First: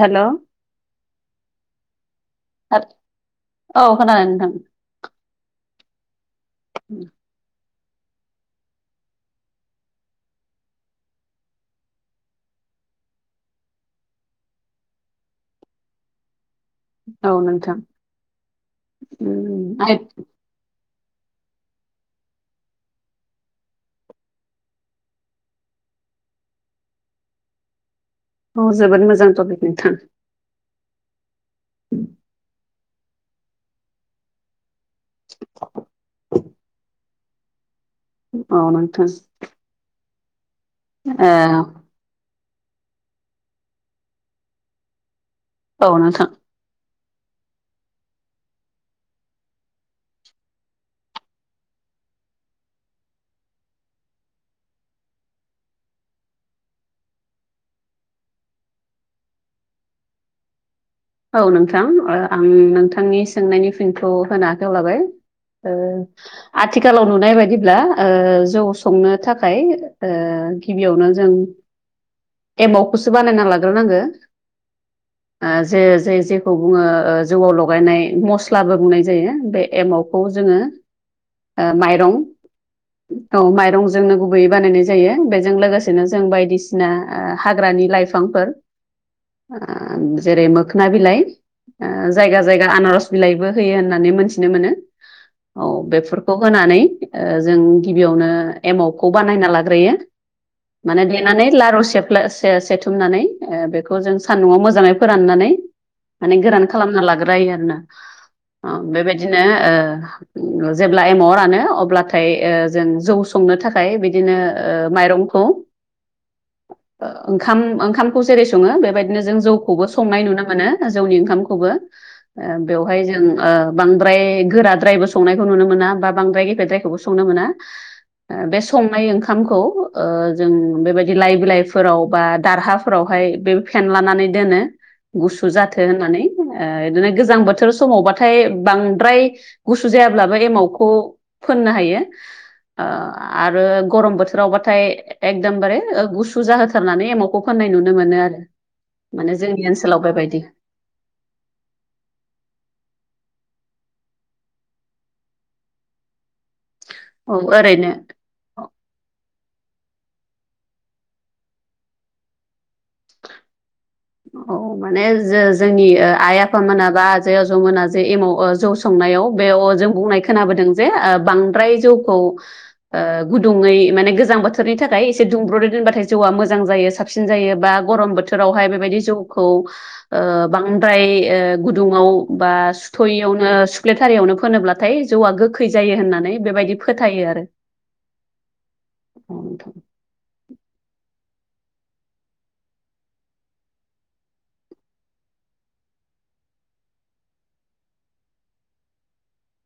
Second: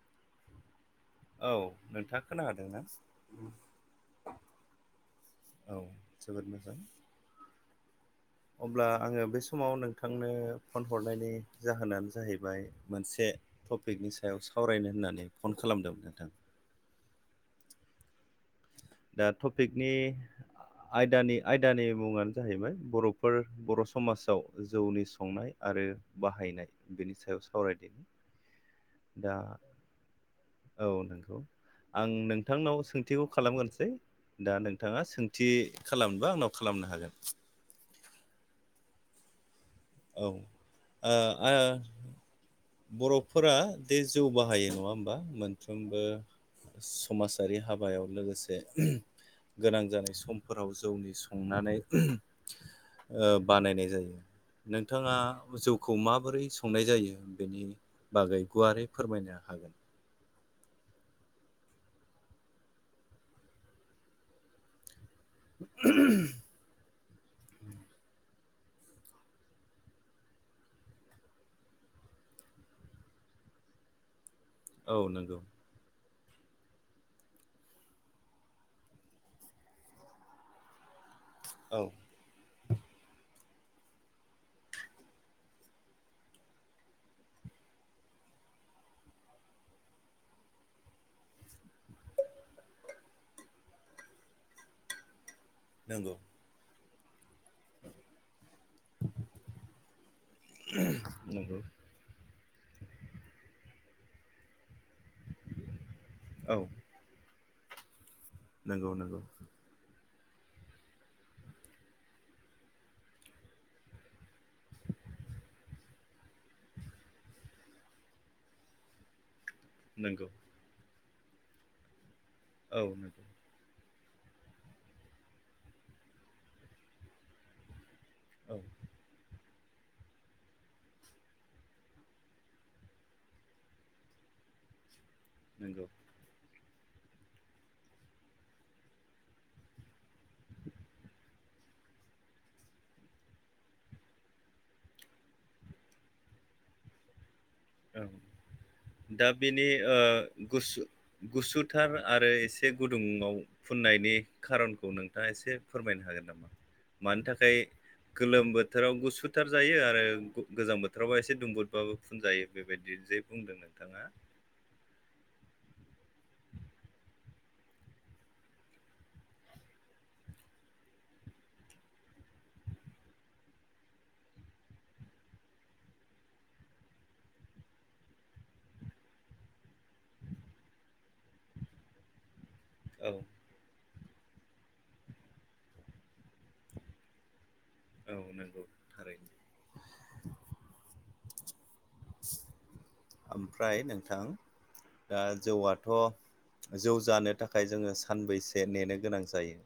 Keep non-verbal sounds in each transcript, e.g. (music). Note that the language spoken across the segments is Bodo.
हेल'। औ नोंथाङा खोनाहादों ना। औ खोनादों औ जोबोद मोजां। अब्ला आङो बे समाव नोंथांनो फन हरनायनि जाहोनानो जाहैबाय मोनसे। टपिकनि सायाव सावरायनो होननानै फन खालामदोंमोन नोंथां। औ नोंथां। दा टपिकनि। आं आयदानि आयदानि मुङानो जाहैबाय बर'फोर बर' समाजाव जौनि संनाय आरो। ओ बाहायनाय बेनि सायाव सावरायनो। औ जोबोद मोजां टपिक नोंथां। औ नोंगौ आं नोंथांनाव सोंथिखौ खालामगोन। दा नोंथाङा सोंथि खालामनोबा आंनाव खालामनो हागोन। औ नोंथां। औ ओ आ। ओ बर'फोरा दे जौ बाहायो नङा होमबा औ मोनफ्रोमबो। नोंथां समाजारि हाबायाव लोगोसे। गोनां जानाय समफोराव जौनि संनानै ओ बानायनाय जायो नोंथाङा जौखौ माबोरै संनाय जायो। बेनि बागै गुवारै फोरमायनो हागोन। औ नोंथां ओ आं नोंथांनि सोंनायनि फिनखौ होनो आखायाव लाबाय। ओ आथि। खालाव नुनाय बायदिब्ला ओ जौ संनो थाखाय ओ गिबियावनो जों एमावखौसो बानायना लाग्रो नांगो औ नंगौ। जे जेखौ बुङो जौआव लगायनाय मस्लाबो बुंनाय जायो बे एमावखौ जोङो ओ औ माइरं औ माइरंजोंनो गुबैयै बानायनाय जायो बेजों लोगोसेनो जों बायदिसिना ओ हाग्रानि लाइफां फोर ओ‌ जेरै मो खोना बिलाइ ओ जायगा जायगा आनारस बिलाइबो होयो होननानै मोनथिनो मोनो औ नंगौ बेफोरखौ होनानै ओ- जों गिबियावनो एमावखौ बानायना लाग्रोयो। माने देनानै नंगौ लारु सेफ्ला से सेथुमनानै ओ-बेखौ जों सान्दुंआव मोजाङै फोरानना माने औ गोरान खालामना लाग्रायो आरोना ओमफ्राय नंगौ नंगौ बेबायदिनो ओ- उम जेब्ला एमावा रानो अब्लाथाय ओ-जों जौ संनो थाखाय बिदिनो ओ-माइरंखौ (inaudible) ओंखाम ओंखामखौ जेरै सङो बेबायदिनो जों जौखौबो नंगौ संनाय नुनो। मोनो जौनि ओंखामखौबो ओ- औ बेवहाय जों नंगौ ओ- बांद्राय गोराद्रायबो संनायखौ नुनो मोना बा बांद्राय गेफेद्रायखौबो संनो मोना। ओ- औ बे संनाय ओंखाम। खौ ओ-जों बेबायदि लाइ बिलाइफोराव बा दारहाफोरावहाय बे फेनलानानै दोन गुसु जाथो नंगौ होननानै। ओ-बिदिनो गोजां बोथोर समावबाथाय बांद्राय गुसु जायाब्लाबो एमावखौ। फोननो हायो। ओ-आरो गरम बोथोराव बाथाय एकदमबारे गुसु जाहोथारनानै एमाव। खौ फाननाय नुनो मोनो आरो माने जोंनि ओनसोल। ओ-गुसु गुसुथार आरो एसे गुदुङाव फुननायनि खारनखौ नोंथाङा एसे फोरमायनो हागोन नामा? मानि औ थाखाय ओरैनो गोलोम बोथोराव गुसु- जायो आरो गोजां बोथोरावबा एसे दुंबुदबाबो फुनजायो बेबायदि जै बुंदों नोंथाङा। औ माने जो- जोंनि ओ-आइ आफामोना बा आजै आजौ मोना जे एमाव ओ-जौ सं नायाव जों बुंनाय खोनाबोदों जे ओ-बांद्राय जौखौ ओ-गुदुङै- माने गोजां बोथोरनि थाखाय एसे दुंब्रुै दोनबाथाय जौआ मोजां जायो साबसिन जायो बा गरम बोथोरावहाय। बेबायदि जौखौ ओ-बांद्राय ओ-गुदुङाव ओ- बा औ सुथयियावनो सिख्लेथारियावनो, फोनोब्लाथाय जौआ गोखै जायो होननानै बेबायदि फोथायो आरो। औ नंगौ थारैनो औ नोंथां। आमफ्राय नोंथां दा जौआथ' जौ जानो थाखाय जोङो सानबैसे नेनो गोनां जायो?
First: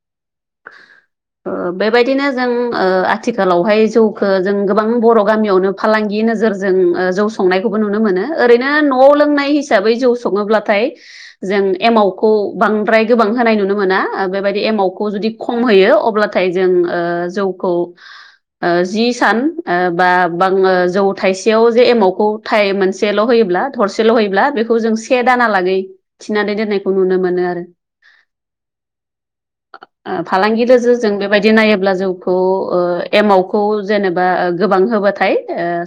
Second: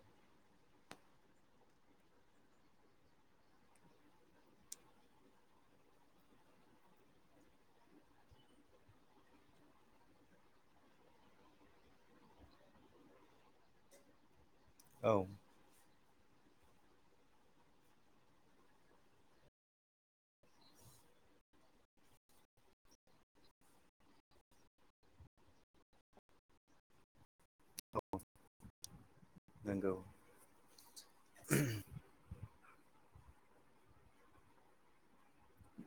बेबायदिनो जों ओ-आथिखालावहाय जौखौ जों गोबां बर-गामियावनो फालांगि नोजोरजों ओ-जौ संनायखौबो नुनो मोनो ओरैनो नआव लोंनाय हिसाबै जौ सङोब्लाथाय। जों एमावखौ बांद्राय गोबां होनाय नुनो मोना बेबायदि एमावखौ औ जुदि- खम होयो अब्लाथाय जों ओ-जौखौ। ओ-जि सान ओ-बा ब जौ थाइसेयाव जे एमावखौ मोनसेल' होयो- ब्ला थरसेल' हैैयोब्ला बेखौ जों से दानालागै थिनानै दोननायखौ नुनो मोनो आरो। (unintelligible) ओ-फालांगि जों बेबायदि नायोब्ला जोंखौ। एमावखौ जेनेबा गोबां होबाथाय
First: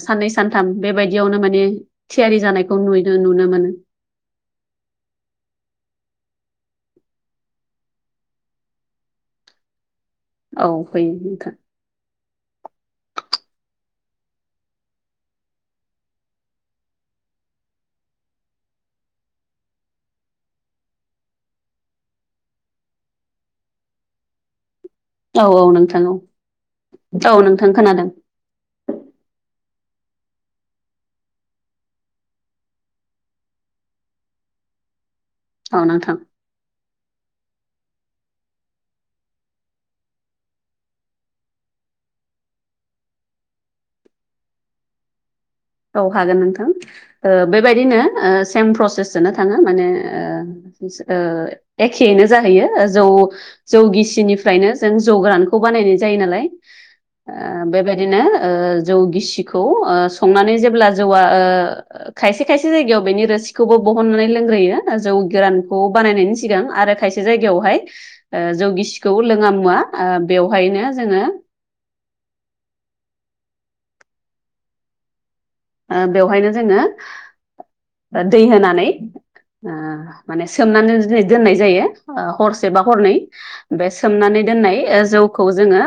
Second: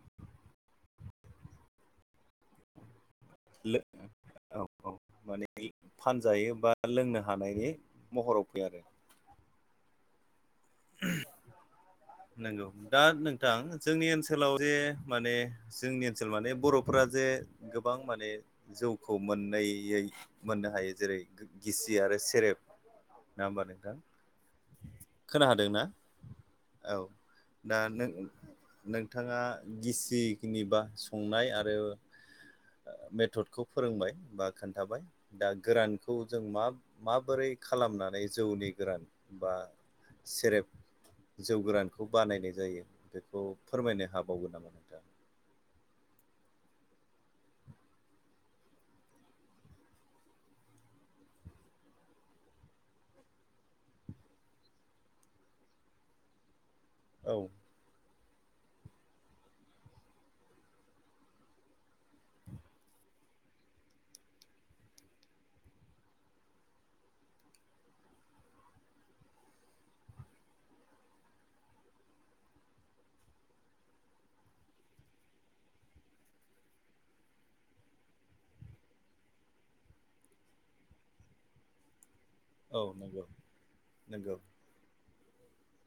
साननै सानथाम बेबायदियावनो माने- थियारि जानायायखौ नु- औ औ माने फानजायो बा- लोंनो हानायनि महराव फैयो आरो। औ फैयो नंगौ दा नोंथां। जोंनि ओनसोलाव जे माने जोंनि ओनसोलाव माने बर'फ्रा जे गोबां माने जौखौ मोनैयै मोननो हायो जेरै गिसि आरो सेरेब। नङा होनबा नोंथां? खोनाखादोंना नोंथां औ दा नों नोंथाङा- गिसि खिनिबा संनाय आरो। मेथदखौ फोरोंबाय बा खोन्थाबाय। दा औ गोरानखौ नोंथां जों मा माबोरै खालामनानै जौनि गोरान बा- सेरफ जौ गोरानखौ बानायनाय जायो बेखौ फोरमायनो हाबावगोन नामा नोंथां? औ हागोन नोंथां। बेबायदिनो सेम प्रसेससो थाङो माने एखेैनो जाहैयो जौ जौ गिसिनिफ्रायनो जों जौ गोरानखौ बानायनाय जायो‌। नालाय औ ओ बेबादिनो जौ गिसिखौ ओ संनानै जेब्ला जौआ ओ खायसे खायसे जायगायाव बेनि रोसिखौबो बहननानै लोंग्रोयो। जौ गोरानखौ बानायनायनि सिगां आरो खायसे जायगायावहाय जौगिसिखौ लोङा मुवा बेवहायनो जोङो (unintelligible) बेवहायनो जोङो दा दै होनानै आ माने सोमनानै दोननाय जायो। हरसे औ बा हरनै नंगौ बे नंगौ सोमनानै दोननाय जौखौ जोङो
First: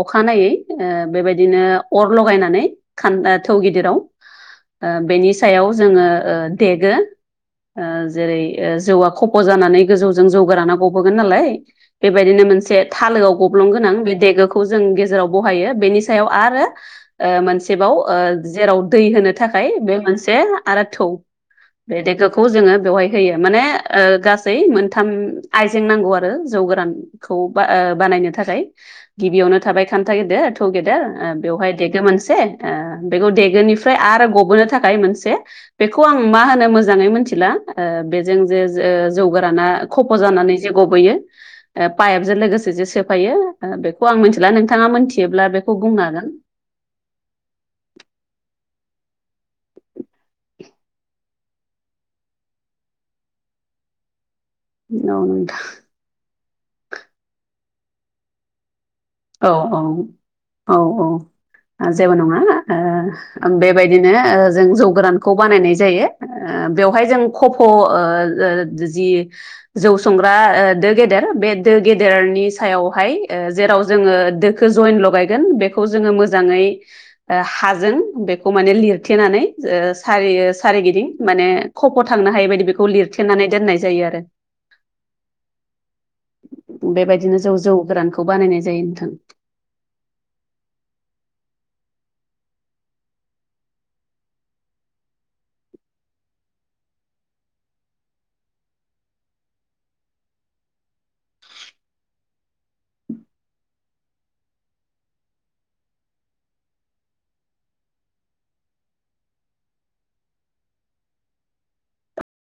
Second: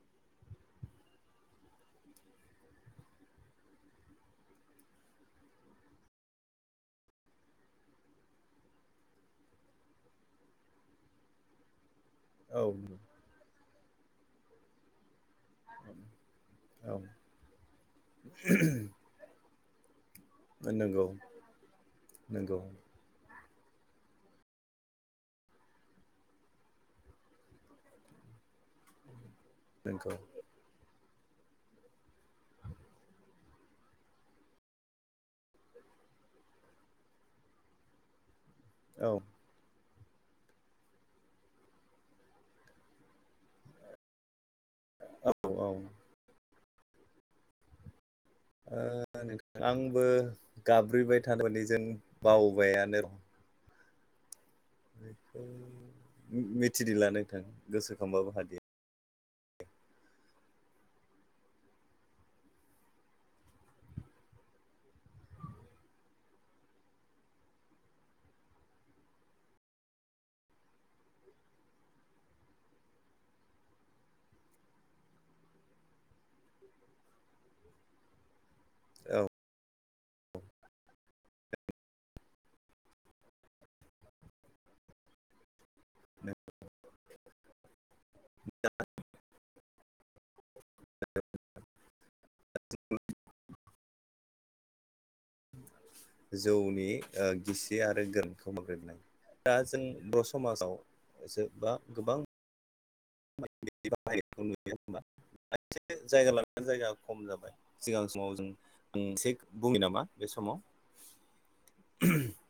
अखानायनायै बेबायदिनो अर लगायनानै खान्दा थौ गिदिराव बेनि सायाव जोङो देगो जेरै जौआ खफ जानानै गोजौजों जौ गोराना गबोगोन नालाय बेबायदिनो औ मोनसे थालोआव गब्लं गोनां बे देगोखौ जों गेजेराव बाहायो। बेनि सायाव आरो औ मोनसेबाव जेराव दै होनो थाखाय बे मोनसे से आरो नंगौ थौ बे दैखोखौ नंगौ जोङो बेवहाय होयो। माने ओ- गासै मोनथाम आइजें नांगौ आरो जौ गोरानखौ ओ- बानायनो थाखाय गिबियावनो थाबाय नंगौ खान्था गेदेर टु गेदेर बेवहाय ओ- देगो मोनसे ओ- बेखौ देगोनिफ्राय आरो गबोनो थाखाय मोनसे बेखौ आं मा होनो मोजाङै मिथिला ओ- बे जों जे ओ- औ जौ गोराना खफ' जानानै जे गबयो ओ- पाइपजों लोगोसे जे सेफायो ओ- बेखौ आं मिथिला नोंथाङा औ मोनथियोब्ला ओ बेखौ बुंनागोन। ओ- न आंबो गाब्रैबाय थार माने जों बावबायानो र' औ बेखौ नोंथां मिथिदिला नोंथां गोसोखांबाबो हादि औ- औ औ- औ जेबो नङा ओ- बेबायदिनो ओ- जों जौ गोरानखौ बानायनाय जायो ओ- ओ- बेवहाय जों खफ' ओ- ओ- जि जौ संग्रा ओ- दो गेदेर बे दो गेदेरनि सायावहाय ओ- जेराव जोङो दोखौ जयेन लगायगोनबेखौ जोङो मोजाङै ओ- हाजों बेखै माने औ लिरथेनानै ओ- सारि सारिगिदिं माने खप' थांनो हायि बायदि बेखौ लिरथेनानै दोननाय जायो। जै आरो (inaudible) बेबायदिनो जौ- जौ गोरानखौ बानायनाय जायो नोंथां। जौनि ओ- गिसि आरो गोरोनखौ माबोरै बानायो? दा जों बर' (inaudible) समाजाव ज बा गोबां नुया होनबा (unintelligible) एसे (inaudible) जायगा लानानै जायगा खम जाबाय सिगां समाव जों आं एसे बुङो नामा बे समाव